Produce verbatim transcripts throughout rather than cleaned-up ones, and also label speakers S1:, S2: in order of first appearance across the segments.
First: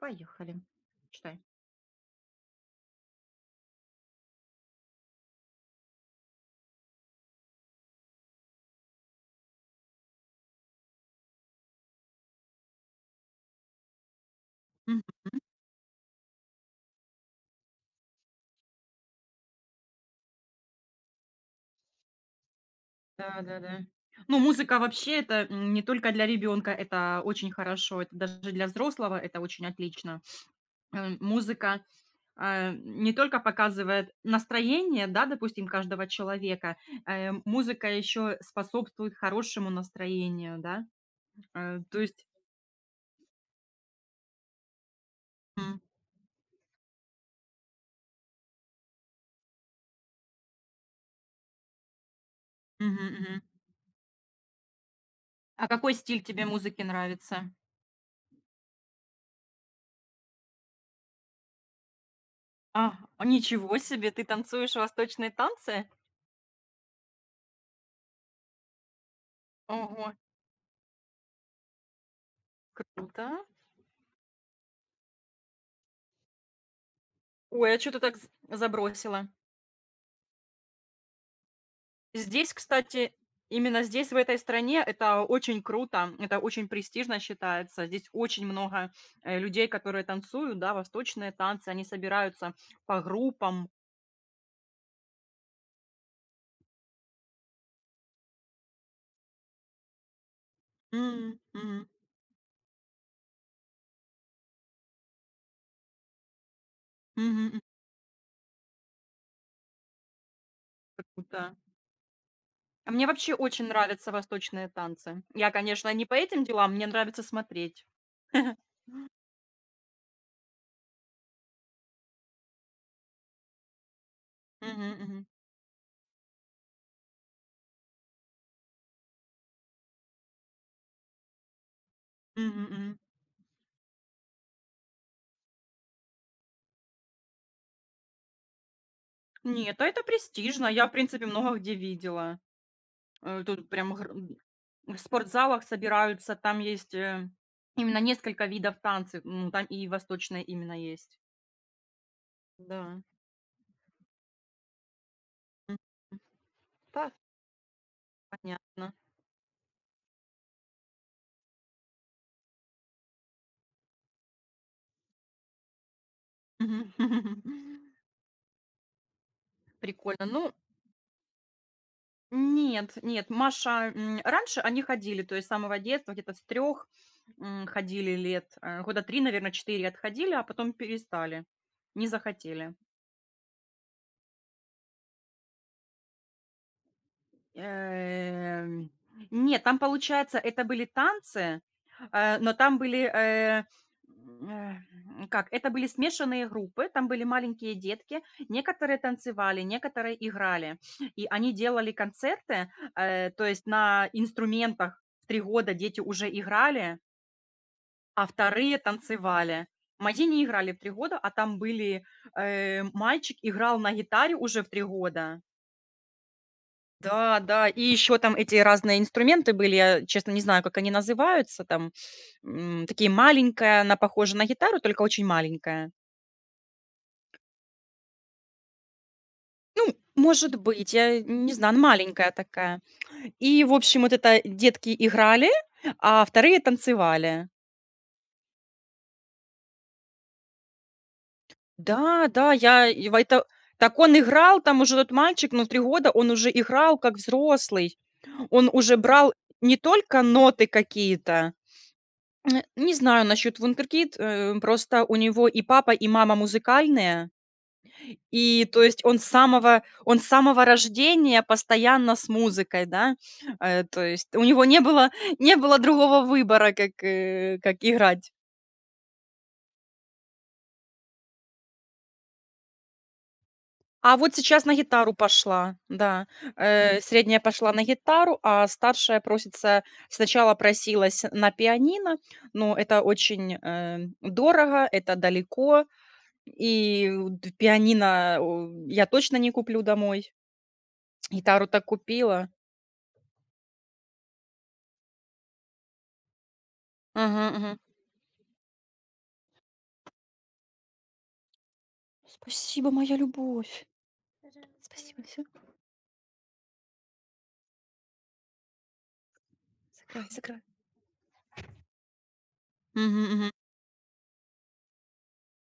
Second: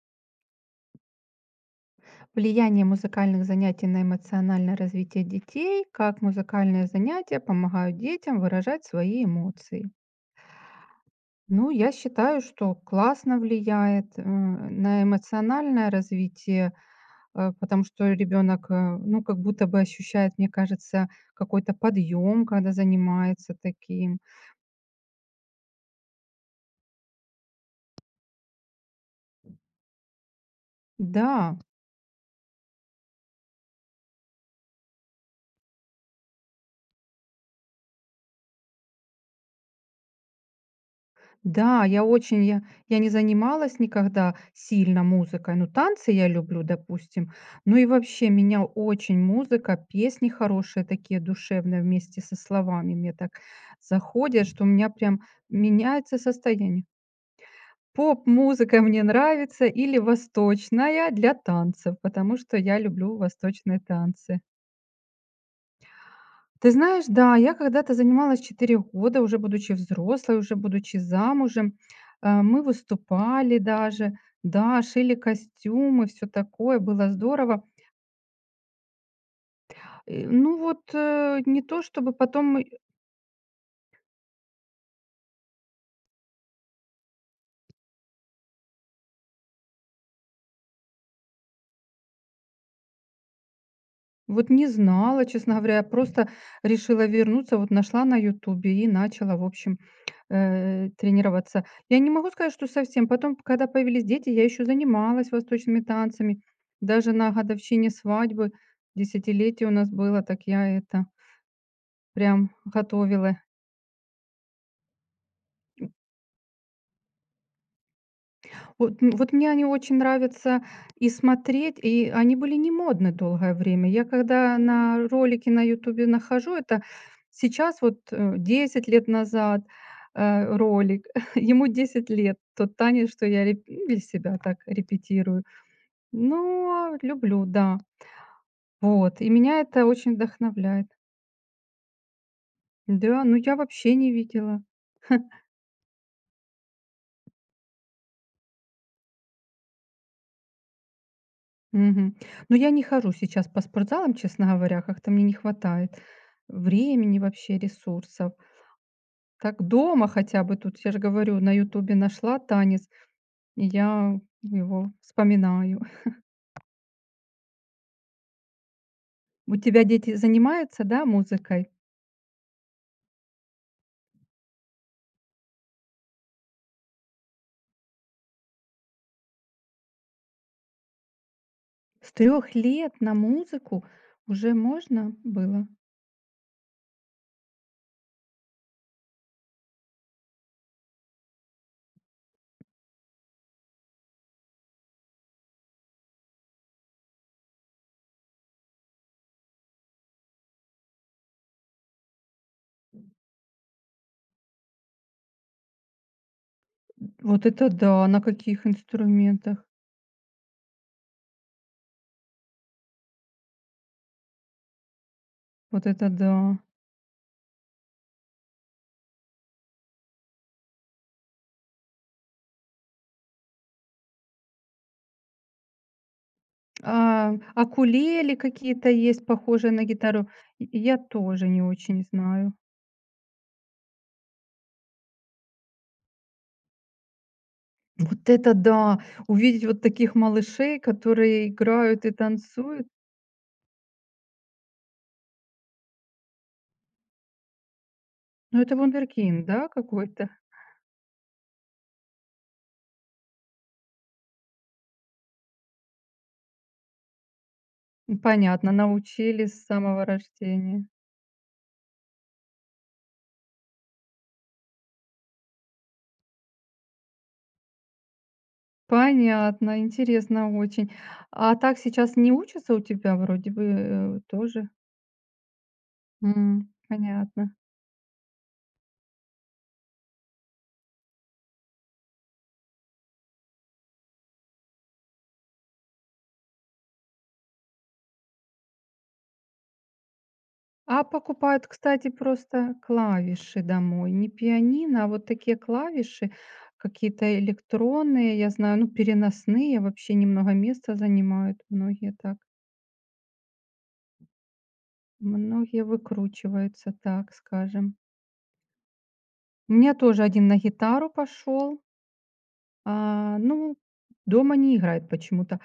S1: Поехали. Читай.
S2: Влияние музыкальных занятий на эмоциональное развитие детей, как музыкальные занятия помогают детям выражать свои эмоции. Ну, я считаю, что классно влияет э,
S1: Мгм.
S2: на эмоциональное развитие, э, потому что ребенок, э, ну, как будто бы ощущает, мне кажется, какой-то подъем, когда занимается
S1: Да-да-да.
S2: таким.
S1: Ну, музыка вообще это, м, не только для ребенка, это очень хорошо, это даже для взрослого это очень отлично. Э,
S2: Да,
S1: музыка, а, не только показывает настроение, да, допустим, каждого человека, э, музыка еще способствует хорошему настроению, да. Э,
S2: да,
S1: то
S2: я
S1: есть
S2: очень, я, я не занималась никогда сильно музыкой, ну
S1: М.
S2: танцы я люблю, допустим. Ну и вообще меня очень музыка, песни хорошие такие душевные вместе со словами
S1: Мгм,
S2: мне так
S1: мгм.
S2: заходят, что у меня прям
S1: А какой
S2: меняется
S1: стиль тебе музыки
S2: состояние.
S1: нравится?
S2: Поп-музыка мне нравится или восточная для танцев, потому что я
S1: А,
S2: люблю
S1: ничего
S2: восточные
S1: себе, ты
S2: танцы.
S1: танцуешь восточные танцы?
S2: Ты знаешь, да, я когда-то занималась четыре года, уже будучи
S1: Ого,
S2: взрослой, уже будучи замужем. Э, мы
S1: круто!
S2: выступали даже, да, шили костюмы, все такое, было здорово.
S1: Ой, а что ты так з забросила?
S2: Э, ну вот, э, не то чтобы
S1: Здесь,
S2: потом.
S1: кстати, именно здесь, в этой стране, это очень круто, это очень престижно считается. Здесь очень много, э, людей, которые танцуют, да, восточные танцы. Они собираются по группам.
S2: Вот не знала, честно говоря, я просто решила вернуться, вот нашла на "Ютубе" и начала, в общем, э,
S1: М,
S2: тренироваться.
S1: мгм,
S2: Я не могу сказать, что совсем. Потом, когда появились дети, я еще занималась восточными танцами. Даже на
S1: мгм, м.
S2: годовщине свадьбы, десятилетие у нас было, так я
S1: Как
S2: это
S1: круто.
S2: прям
S1: А мне вообще
S2: готовила.
S1: очень нравятся восточные танцы. Я, конечно, не по этим делам, мне нравится смотреть.
S2: Вот, м, вот мне они очень нравятся и смотреть, и они были не модны долгое время. Я когда
S1: Мгм,
S2: на
S1: мгм,
S2: ролики на "Ютубе" нахожу, это сейчас вот, э, десять лет назад, э, ролик, ему десять лет,
S1: мгм,
S2: тот
S1: мгм.
S2: танец, что я реп ну, для себя так репетирую. Но люблю, да. Вот, и меня
S1: Нет, а
S2: это
S1: это
S2: очень
S1: престижно. Я,
S2: вдохновляет.
S1: в принципе, много где видела.
S2: Да, ну
S1: Э,
S2: я
S1: тут прям
S2: вообще
S1: гр
S2: не
S1: м,
S2: видела.
S1: в спортзалах собираются, там есть, э, именно несколько видов танцев, ну там и восточные именно есть.
S2: Мгм. Но я не
S1: Да.
S2: хожу сейчас по спортзалам, честно говоря, как-то мне не
S1: Мгм.
S2: хватает
S1: Так,
S2: времени, вообще ресурсов.
S1: понятно.
S2: Так дома хотя бы тут, я же говорю, на "Ютубе" нашла танец, и я его вспоминаю.
S1: Мгм.
S2: У тебя дети
S1: Прикольно. Ну,
S2: занимаются, да, музыкой?
S1: нет, нет, Маша, м, раньше они ходили, то есть с самого детства, где-то с трех ходили лет, э, года три, наверное, четыре отходили, а потом перестали, не
S2: С трех
S1: захотели.
S2: лет на музыку уже можно было?
S1: Эм, нет, там, получается, это были танцы, э, Но там были, э, м, э, как, это были смешанные группы, там были маленькие детки, некоторые танцевали, некоторые играли. И они делали концерты, э, то есть на инструментах в три года дети уже играли,
S2: Вот это да! На
S1: а
S2: каких
S1: вторые
S2: инструментах?
S1: танцевали. Мои не играли в три года, а там были, э, мальчик играл на гитаре уже в три года.
S2: Вот это да!
S1: Да, да, и еще там эти разные инструменты были, я, честно, не знаю, как они называются, там, м, такие маленькая, она похожа на гитару, только очень маленькая.
S2: А, акулеле какие-то есть, похожие на гитару.
S1: Может
S2: Й
S1: быть,
S2: Я
S1: я
S2: тоже
S1: не
S2: не
S1: знаю, она
S2: очень
S1: маленькая
S2: знаю.
S1: такая. И, в общем, вот это детки играли, а вторые танцевали.
S2: Вот это да! Увидеть вот таких малышей, которые играют и
S1: Да, да, я
S2: танцуют.
S1: и в это так он играл, там уже тот мальчик, ну, в три года он уже играл как взрослый.
S2: Ну,
S1: Он
S2: это
S1: уже брал
S2: вундеркинд, да,
S1: не только
S2: какой-то?
S1: ноты какие-то. М, не знаю насчет "Вундеркид", э, просто у него и папа, и мама музыкальные. И,
S2: Понятно,
S1: то есть, он с
S2: научили с
S1: самого
S2: самого
S1: он с самого
S2: рождения.
S1: рождения постоянно с музыкой, да. Э, то есть у него не было не было другого выбора, как, э, как играть.
S2: Понятно, интересно очень. А так сейчас не учатся у тебя вроде бы,
S1: А
S2: э,
S1: вот сейчас
S2: тоже?
S1: на гитару пошла, да.
S2: М,
S1: Э, средняя
S2: понятно.
S1: пошла на гитару, а старшая просится сначала просилась на пианино, но это очень, э, дорого, это далеко. И вот д пианино у я точно не куплю домой.
S2: А покупают,
S1: Гитару так
S2: кстати,
S1: купила.
S2: просто клавиши домой. Не пианино, а вот такие клавиши, какие-то
S1: Мгм, мгм.
S2: электронные, я знаю, ну, переносные, вообще немного места занимают многие так.
S1: Спасибо, моя любовь. Спасибо, все.
S2: Многие выкручиваются, так скажем. У меня тоже
S1: Сыграй,
S2: один на
S1: сыграй.
S2: гитару пошел.
S1: Мгм,
S2: А,
S1: мгм.
S2: ну, дома не играет почему-то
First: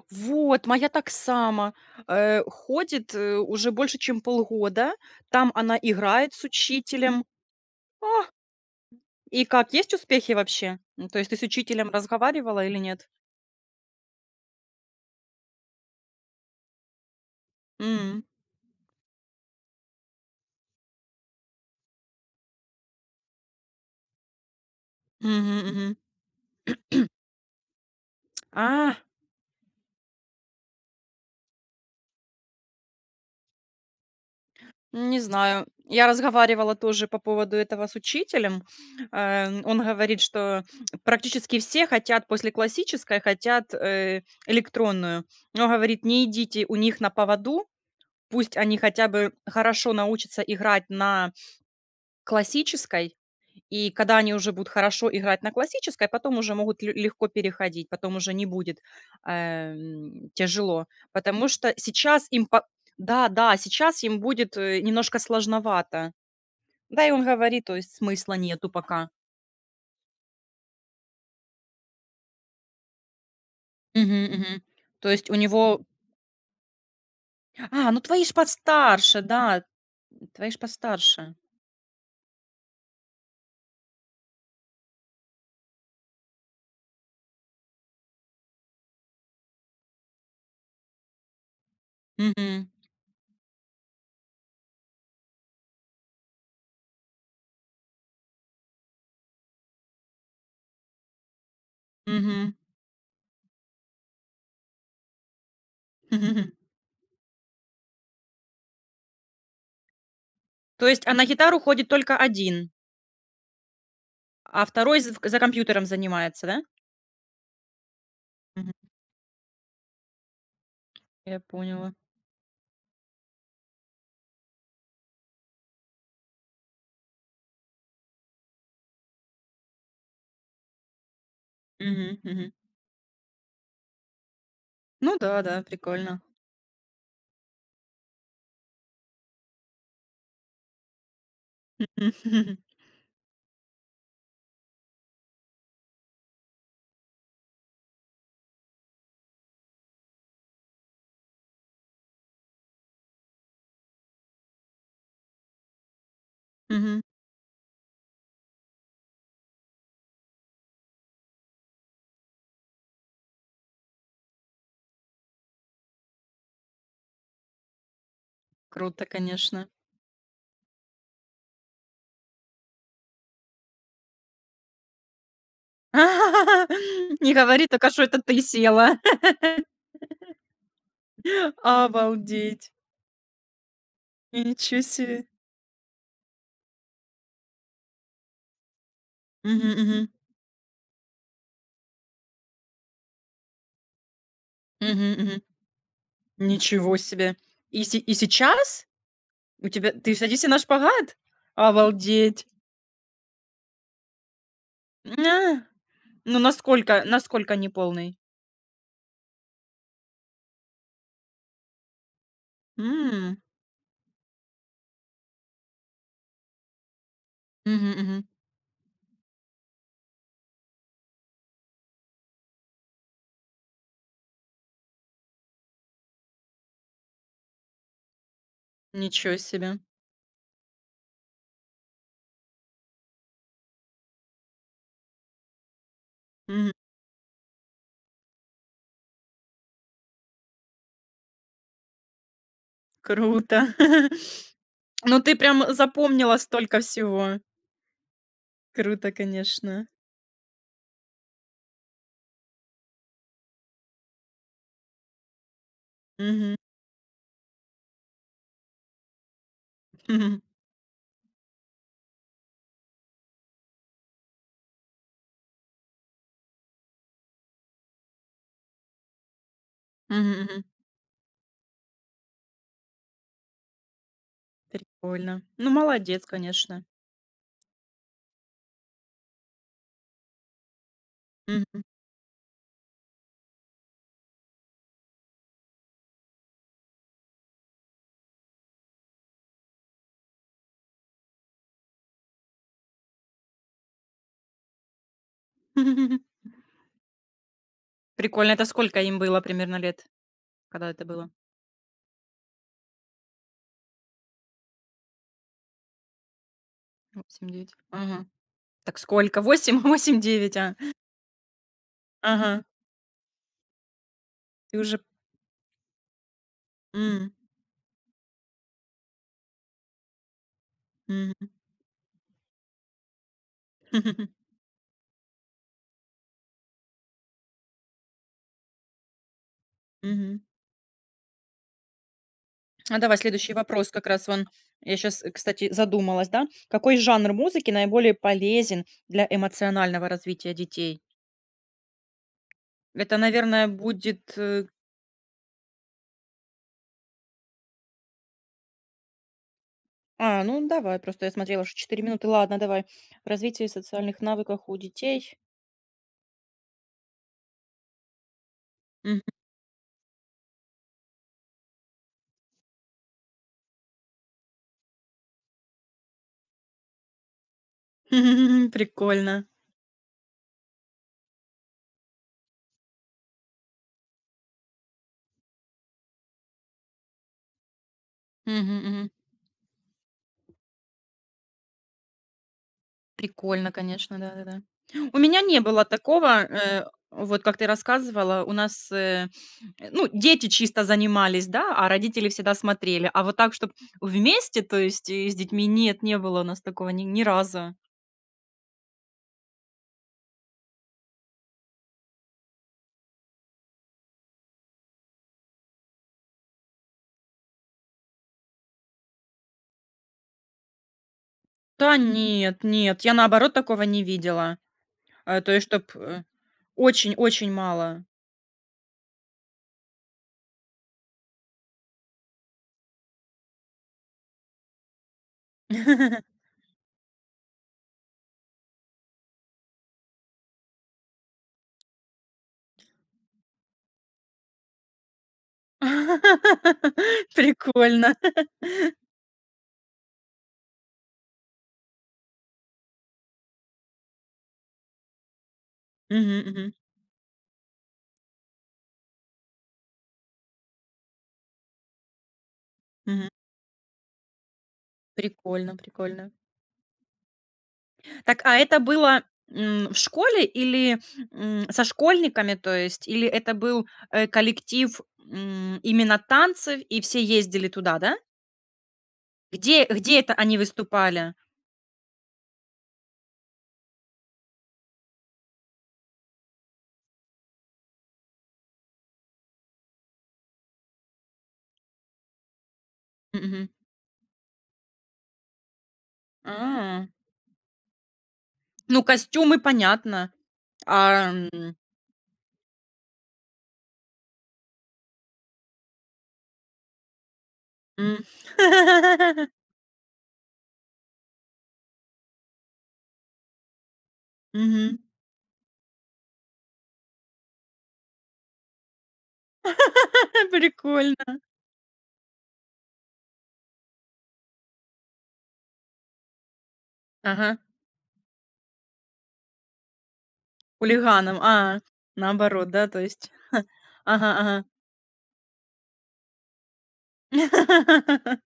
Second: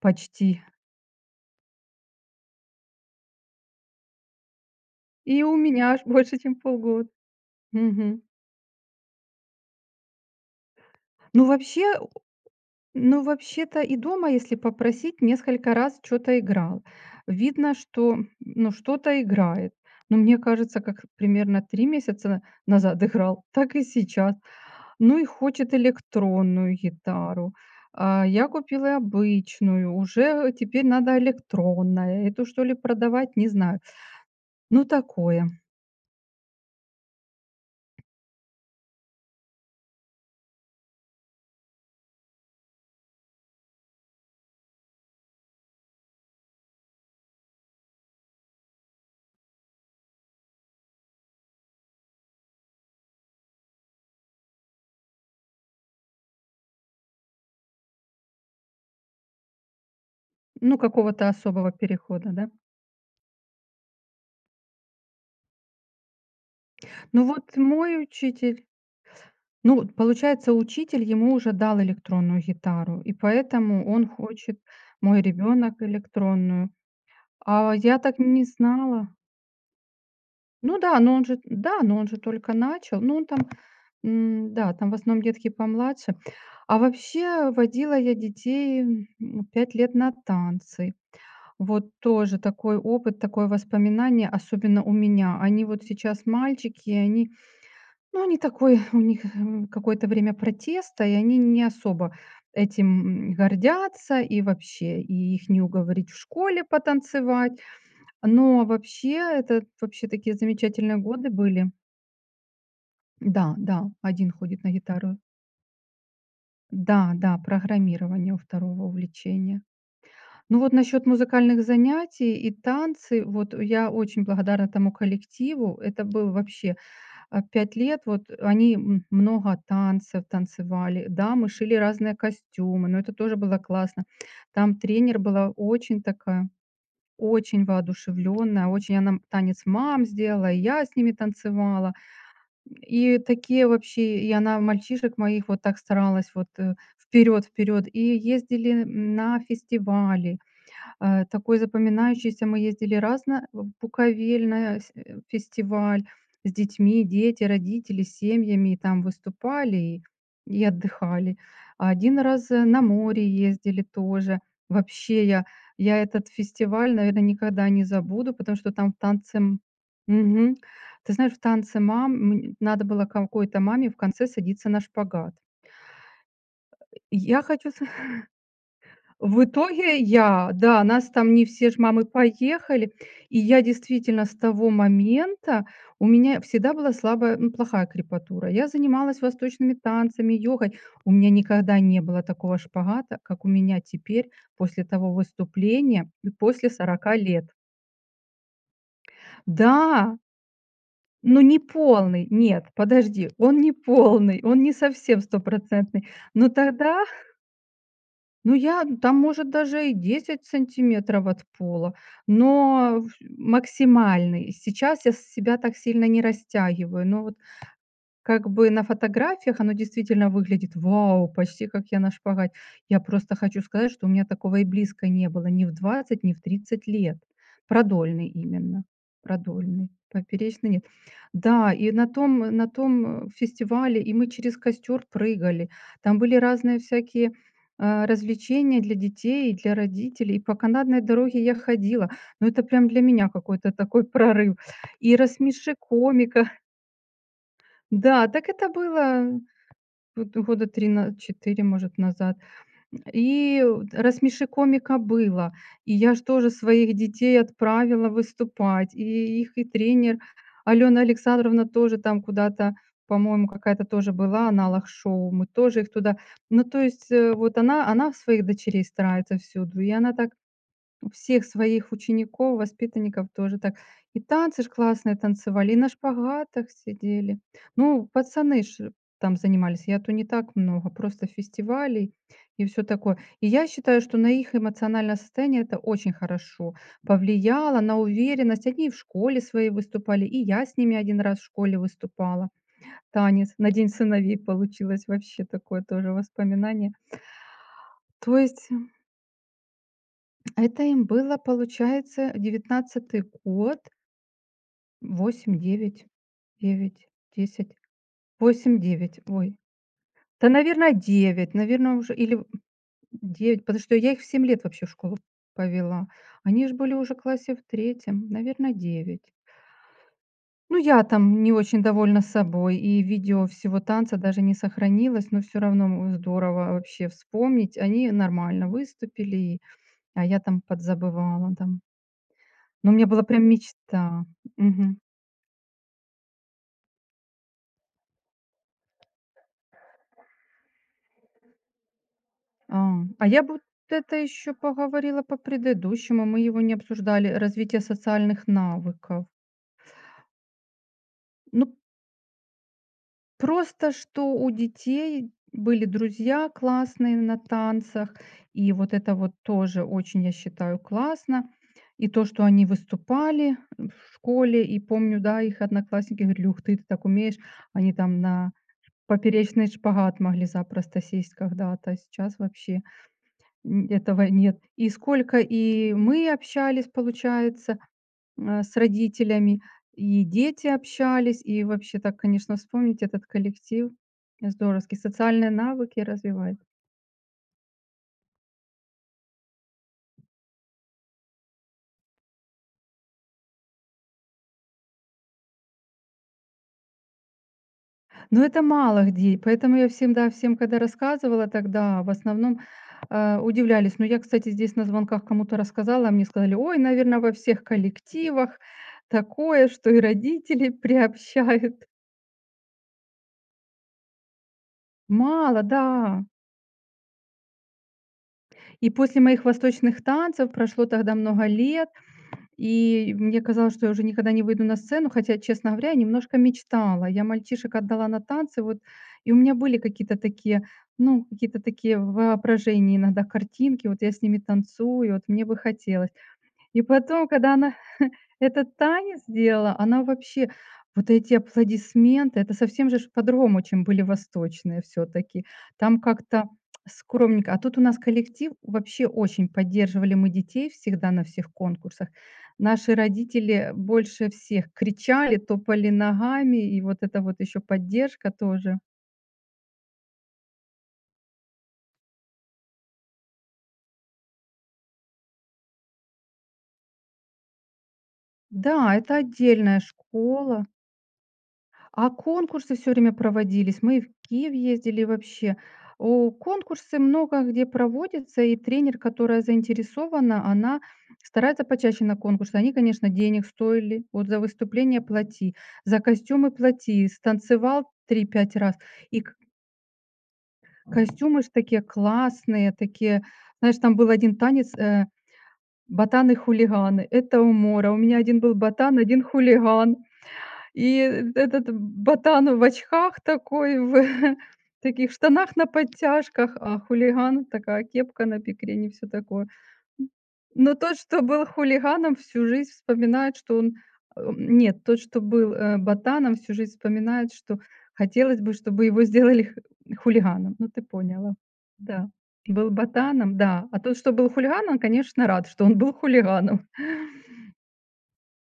S2: почти.
S1: Вот, моя так само, э, ходит, э, уже больше, чем полгода.
S2: И
S1: Там
S2: у
S1: она
S2: меня аж
S1: играет
S2: больше,
S1: с
S2: чем полгода.
S1: учителем. А,
S2: Мгм.
S1: и как, есть успехи вообще? Ну, то есть ты с
S2: Ну,
S1: учителем
S2: вообще
S1: разговаривала или нет?
S2: ну, вообще-то и дома, если попросить, несколько раз что то играл. Видно, что,
S1: М.
S2: ну, что-то играет. Но мне кажется, как примерно три месяца назад играл, так и сейчас. Ну и
S1: Мгм,
S2: хочет
S1: мгм.
S2: электронную гитару. А, я купила
S1: А.
S2: обычную, уже теперь надо электронная. Эту, что ли, продавать, не знаю. Ну,
S1: Не
S2: такое.
S1: знаю. Я разговаривала тоже по поводу этого с учителем. Э, он говорит, что практически все хотят после классической, хотят э, электронную. Но говорит, не идите у них на поводу, пусть они хотя бы хорошо научатся играть на классической, и когда они уже будут хорошо играть на классической, потом уже могут лю- легко переходить, потом уже не будет эм,
S2: Ну,
S1: тяжело.
S2: какого-то
S1: Потому
S2: особого
S1: что сейчас
S2: перехода,
S1: им...
S2: да?
S1: по- Да, да, сейчас им будет э, немножко сложновато. Да, и
S2: Ну,
S1: он
S2: вот
S1: говорит, то есть
S2: мой
S1: смысла
S2: учитель,
S1: нету пока.
S2: ну, вот получается, учитель ему уже дал электронную гитару, и поэтому он
S1: Мгм,
S2: хочет,
S1: мгм. То
S2: мой
S1: есть у него
S2: ребенок, электронную. А
S1: А,
S2: я
S1: ну
S2: так
S1: твои ж
S2: не знала.
S1: постарше, да, твои ж
S2: Ну да, но он
S1: постарше.
S2: же, да, но он же только начал. Ну, он там, м, да, там в основном детки помладше. А вообще водила я детей м, пять лет на танцы. Вот тоже
S1: Мгм,
S2: такой опыт, такое воспоминание, особенно у меня. Они вот сейчас мальчики, и они. Ну, они такой, у них, м, какое-то время протеста, и они не особо
S1: мгм.
S2: этим, м, гордятся, и вообще, и их не уговорить в школе потанцевать. Но вообще, это вообще такие
S1: То
S2: замечательные
S1: есть, а на
S2: годы
S1: гитару
S2: были.
S1: ходит только один,
S2: Да, да, один
S1: а
S2: ходит на
S1: второй з
S2: гитару.
S1: за компьютером занимается, да?
S2: Да, да, программирование у
S1: Мгм.
S2: второго увлечение. Ну, вот насчет
S1: Я
S2: музыкальных
S1: поняла.
S2: занятий и танцы, вот я очень благодарна тому коллективу. Это был вообще. А, пять лет вот они м много танцев танцевали. Да, мы шили разные
S1: Мгм, мгм.
S2: костюмы, но это тоже было классно. Там
S1: Ну
S2: тренер
S1: да,
S2: была
S1: да,
S2: очень
S1: прикольно.
S2: такая, очень воодушевленная, очень она танец мам сделала, и я с ними танцевала. И такие вообще, и она мальчишек моих вот так старалась вот, э, вперед вперед. И ездили на фестивали. Э, такой запоминающийся. Мы ездили раз на в Буковель на с э, фестиваль с
S1: Мгм.
S2: детьми, дети, родители, с семьями, и там выступали и и отдыхали. А один раз, э, на море ездили тоже. Вообще я я этот фестиваль, наверное, никогда не забуду, потому что там в
S1: Круто,
S2: танце м
S1: конечно.
S2: Мгм. Ты знаешь, в танце мам мн надо было какой-то маме в конце садиться на шпагат.
S1: Не
S2: Я
S1: говори
S2: хочу.
S1: только, что это ты села.
S2: В итоге я, да, нас там не все ж мамы
S1: Обалдеть.
S2: поехали. И я действительно с того
S1: Ничего себе.
S2: момента у меня всегда была слабая, ну, плохая крепатура. Я занималась
S1: Мгм,
S2: восточными
S1: мгм.
S2: танцами, йогой. У меня никогда не было такого шпагата, как у меня теперь после
S1: Мгм,
S2: того
S1: мгм.
S2: выступления и после
S1: Ничего
S2: сорока
S1: себе!
S2: лет.
S1: И се и сейчас у тебя ты
S2: Да,
S1: садишься на шпагат?
S2: но не полный,
S1: Обалдеть!
S2: нет, подожди, он не полный, он не совсем
S1: А,
S2: стопроцентный.
S1: ну,
S2: Но
S1: насколько
S2: тогда.
S1: насколько неполный?
S2: Ну, я там, может, даже и десять сантиметров от пола, но в
S1: М,
S2: максимальный. Сейчас я себя так сильно не растягиваю, но вот
S1: мгм, мгм.
S2: как бы на фотографиях оно действительно выглядит: "Вау, почти как я на шпагате". Я просто хочу сказать, что у меня такого и близко не было ни в двадцать, ни в тридцать лет. Продольный именно,
S1: Ничего себе!
S2: продольный, поперечный нет. Да, и на том на том, э, фестивале, и мы через костер прыгали. Там были
S1: Мгм.
S2: разные всякие, а, развлечения для детей и для родителей. И по канатной дороге я ходила. Но это прям для меня какой-то
S1: Круто!
S2: такой прорыв. И
S1: Ну, ты прям
S2: "Рассмеши
S1: запомнила
S2: комика".
S1: столько всего.
S2: Да, так это
S1: Круто,
S2: было
S1: конечно.
S2: вот года три на четыре, может, назад. И "Рассмеши комика" было. И я ж тоже
S1: Мгм.
S2: своих детей отправила выступать. И их и тренер
S1: Мгм.
S2: Алена Александровна тоже там куда-то, по-моему, какая-то тоже была, аналог шоу. Мы тоже их туда, ну, то есть, э, вот она она своих дочерей старается всюду, и она так
S1: Мгм, мгм.
S2: всех своих учеников, воспитанников тоже так. И танцы ж классные
S1: Прикольно. Ну,
S2: танцевали, и на
S1: молодец,
S2: шпагатах
S1: конечно.
S2: сидели. Ну, пацаны ж там занимались, я-то не так много, просто
S1: Мгм.
S2: фестивалей и все такое. И я считаю, что на их эмоциональное состояние это очень хорошо повлияло, на уверенность. Они и в школе своей выступали, и я с ними один раз в школе выступала. Танец на День сыновей получилось, вообще такое тоже воспоминание. То
S1: Прикольно. Это
S2: есть
S1: сколько им было примерно лет,
S2: это
S1: когда это
S2: им
S1: было?
S2: было, получается, девятнадцатый год, восемь, девять, девять,
S1: восемь,
S2: десять,
S1: девять. Ага.
S2: восемь,
S1: Так
S2: девять.
S1: сколько?
S2: Ой.
S1: Восемь, восемь,
S2: Да,
S1: девять, а?
S2: наверное, девять, наверное, уже или
S1: Ага.
S2: девять, потому что я их в семь лет
S1: Ты
S2: вообще в
S1: уже
S2: школу повела. Они ж были уже в
S1: М,
S2: классе в третьем, наверное, девять. Ну, я там
S1: мгм.
S2: не очень довольна собой, и видео всего танца даже не сохранилось, но все равно, здорово вообще вспомнить. Они нормально выступили, а я
S1: Мгм.
S2: там подзабывала, там. Ну, у
S1: А
S2: меня
S1: давай
S2: была прям
S1: следующий вопрос как
S2: мечта.
S1: раз вон. Я
S2: Мгм.
S1: сейчас, кстати, задумалась, да. Какой жанр музыки наиболее полезен для эмоционального развития детей?
S2: А,
S1: Это,
S2: а я бы вот
S1: наверное,
S2: это
S1: будет,
S2: еще
S1: э
S2: поговорила по предыдущему, мы его не обсуждали, развитие социальных навыков.
S1: А, ну давай, просто я смотрела
S2: Ну,
S1: что четыре минуты. Ладно, давай. Развитие
S2: просто
S1: социальных
S2: что у
S1: навыков у
S2: детей
S1: детей.
S2: были друзья классные на танцах, и вот это
S1: Мгм.
S2: вот тоже очень, я считаю, классно. И то, что они выступали в школе, и помню, да, их одноклассники говорили, ух ты, ты так умеешь. Они там на
S1: Прикольно.
S2: поперечный шпагат могли запросто сесть когда-то, а сейчас вообще Н этого нет. И сколько и мы общались, получается, э,
S1: Мгм,
S2: с
S1: мгм.
S2: родителями, и дети общались, и вообще так, конечно, вспомнить этот
S1: Прикольно,
S2: коллектив
S1: конечно, да-да-да.
S2: здоровский.
S1: У меня
S2: Социальные
S1: не было
S2: навыки
S1: такого,
S2: развивает.
S1: э, вот как ты рассказывала. У нас, э, ну, дети чисто занимались, да, а родители всегда смотрели. А вот так, чтобы вместе, то есть, э, с детьми, нет, не было у нас такого ни ни разу.
S2: Но это мало где, поэтому я всем да всем, когда рассказывала тогда, в основном, э, удивлялись. Но я, кстати, здесь на звонках кому-то рассказала, а мне сказали: "Ой, наверное во всех коллективах такое, что и родители приобщают".
S1: Да нет, нет, я, наоборот, такого не видела. Э, то
S2: Мало,
S1: есть,
S2: да.
S1: чтоб, э, очень-очень мало.
S2: И после моих восточных танцев прошло тогда много лет, и мне казалось, что я уже никогда не выйду на сцену, хотя, честно говоря, я немножко мечтала. Я мальчишек отдала на танцы, вот, и у меня были какие-то такие, ну, какие-то такие в воображении иногда картинки, вот я с ними танцую, вот мне бы хотелось. И потом, когда она
S1: Прикольно.
S2: этот танец сделала, она вообще вот эти аплодисменты, это совсем же ж по-другому, чем были восточные все таки. Там
S1: Мгм,
S2: как-то
S1: мгм,
S2: скромненько. А тут у нас коллектив, вообще очень поддерживали мы детей всегда на всех конкурсах. Наши
S1: мгм.
S2: родители больше всех кричали,
S1: Прикольно,
S2: топали
S1: прикольно.
S2: ногами, и вот это вот еще поддержка
S1: Так, а это
S2: тоже.
S1: было, м, в школе или, м, со школьниками, то есть? Или это был, э, коллектив, м, именно танцев, и все ездили туда, да?
S2: Да, это отдельная
S1: Где где это они
S2: школа.
S1: выступали?
S2: А конкурсы все время проводились. Мы и в Киев ездили, вообще. О, конкурсы много где проводятся, и тренер, которая заинтересована, она старается почаще на конкурсы. Они, конечно, денег
S1: Мгм.
S2: стоили. Вот за выступление плати, за костюмы
S1: А.
S2: плати, станцевал три-пять раз.
S1: Ну,
S2: И к
S1: костюмы понятно. А,
S2: костюмы ж
S1: м,
S2: такие классные, такие, знаешь, там был один танец, э, "Ботаны-хулиганы". Это умора. У
S1: м.
S2: меня один был ботан, один хулиган. И этот ботан в очках такой, в
S1: Мгм.
S2: таких штанах на подтяжках, а хулиган такая кепка на бекрень и все такое. Но тот, что
S1: Прикольно.
S2: был хулиганом, всю жизнь вспоминает, что он э, нет, тот, что был, э, ботаном, всю жизнь вспоминает,
S1: Ага.
S2: что хотелось бы, чтобы его сделали х хулиганом. Ну, ты поняла.
S1: Хулиганом. А,
S2: Да.
S1: наоборот,
S2: Был
S1: да, то есть?
S2: ботаном, да. А тот, что был
S1: Ага, ага.
S2: хулиганом, конечно, рад, что он был хулиганом.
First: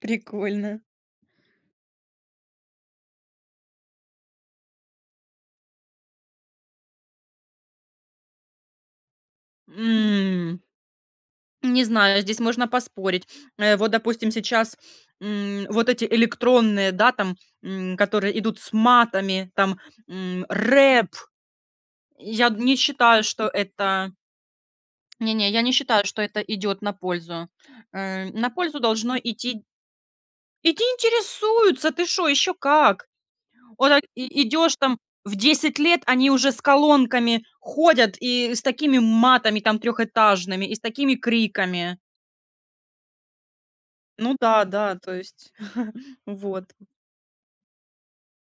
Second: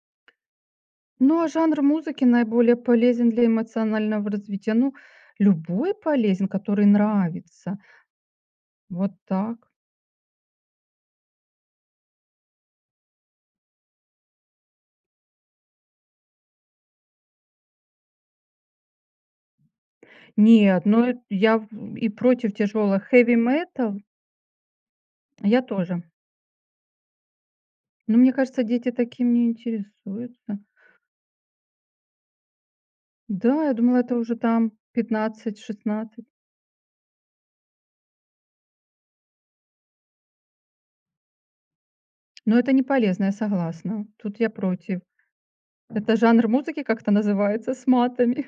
S1: Прикольно.
S2: Ну, а жанр музыки наиболее полезен для эмоционального развития. Ну, любой полезен, который нравится. Вот так.
S1: М. Не знаю, здесь можно поспорить. Э, вот, допустим, сейчас, м, вот эти электронные, да, там, м, которые идут с матами, там, м,
S2: Нет, ну
S1: рэп.
S2: э, я в- и
S1: Я
S2: против
S1: не
S2: тяжелого
S1: считаю,
S2: heavy
S1: что
S2: metal.
S1: это не-не, я
S2: Я
S1: не
S2: тоже.
S1: считаю, что это идет на пользу.
S2: Но
S1: Э,
S2: мне
S1: на
S2: кажется,
S1: пользу
S2: дети
S1: должно
S2: таким не
S1: идти.
S2: интересуются.
S1: Иди интересуются, ты что еще как.
S2: Да, я
S1: Вот
S2: думала,
S1: так
S2: это уже
S1: и
S2: там
S1: идешь там в десять лет,
S2: пятнадцать шестнадцать.
S1: они уже с колонками ходят и с такими матами там трехэтажными, и с такими криками.
S2: Но это не полезно, я согласна.
S1: Ну
S2: Тут я
S1: да, да,
S2: против.
S1: то есть
S2: Это жанр
S1: вот.
S2: музыки как-то называется с матами.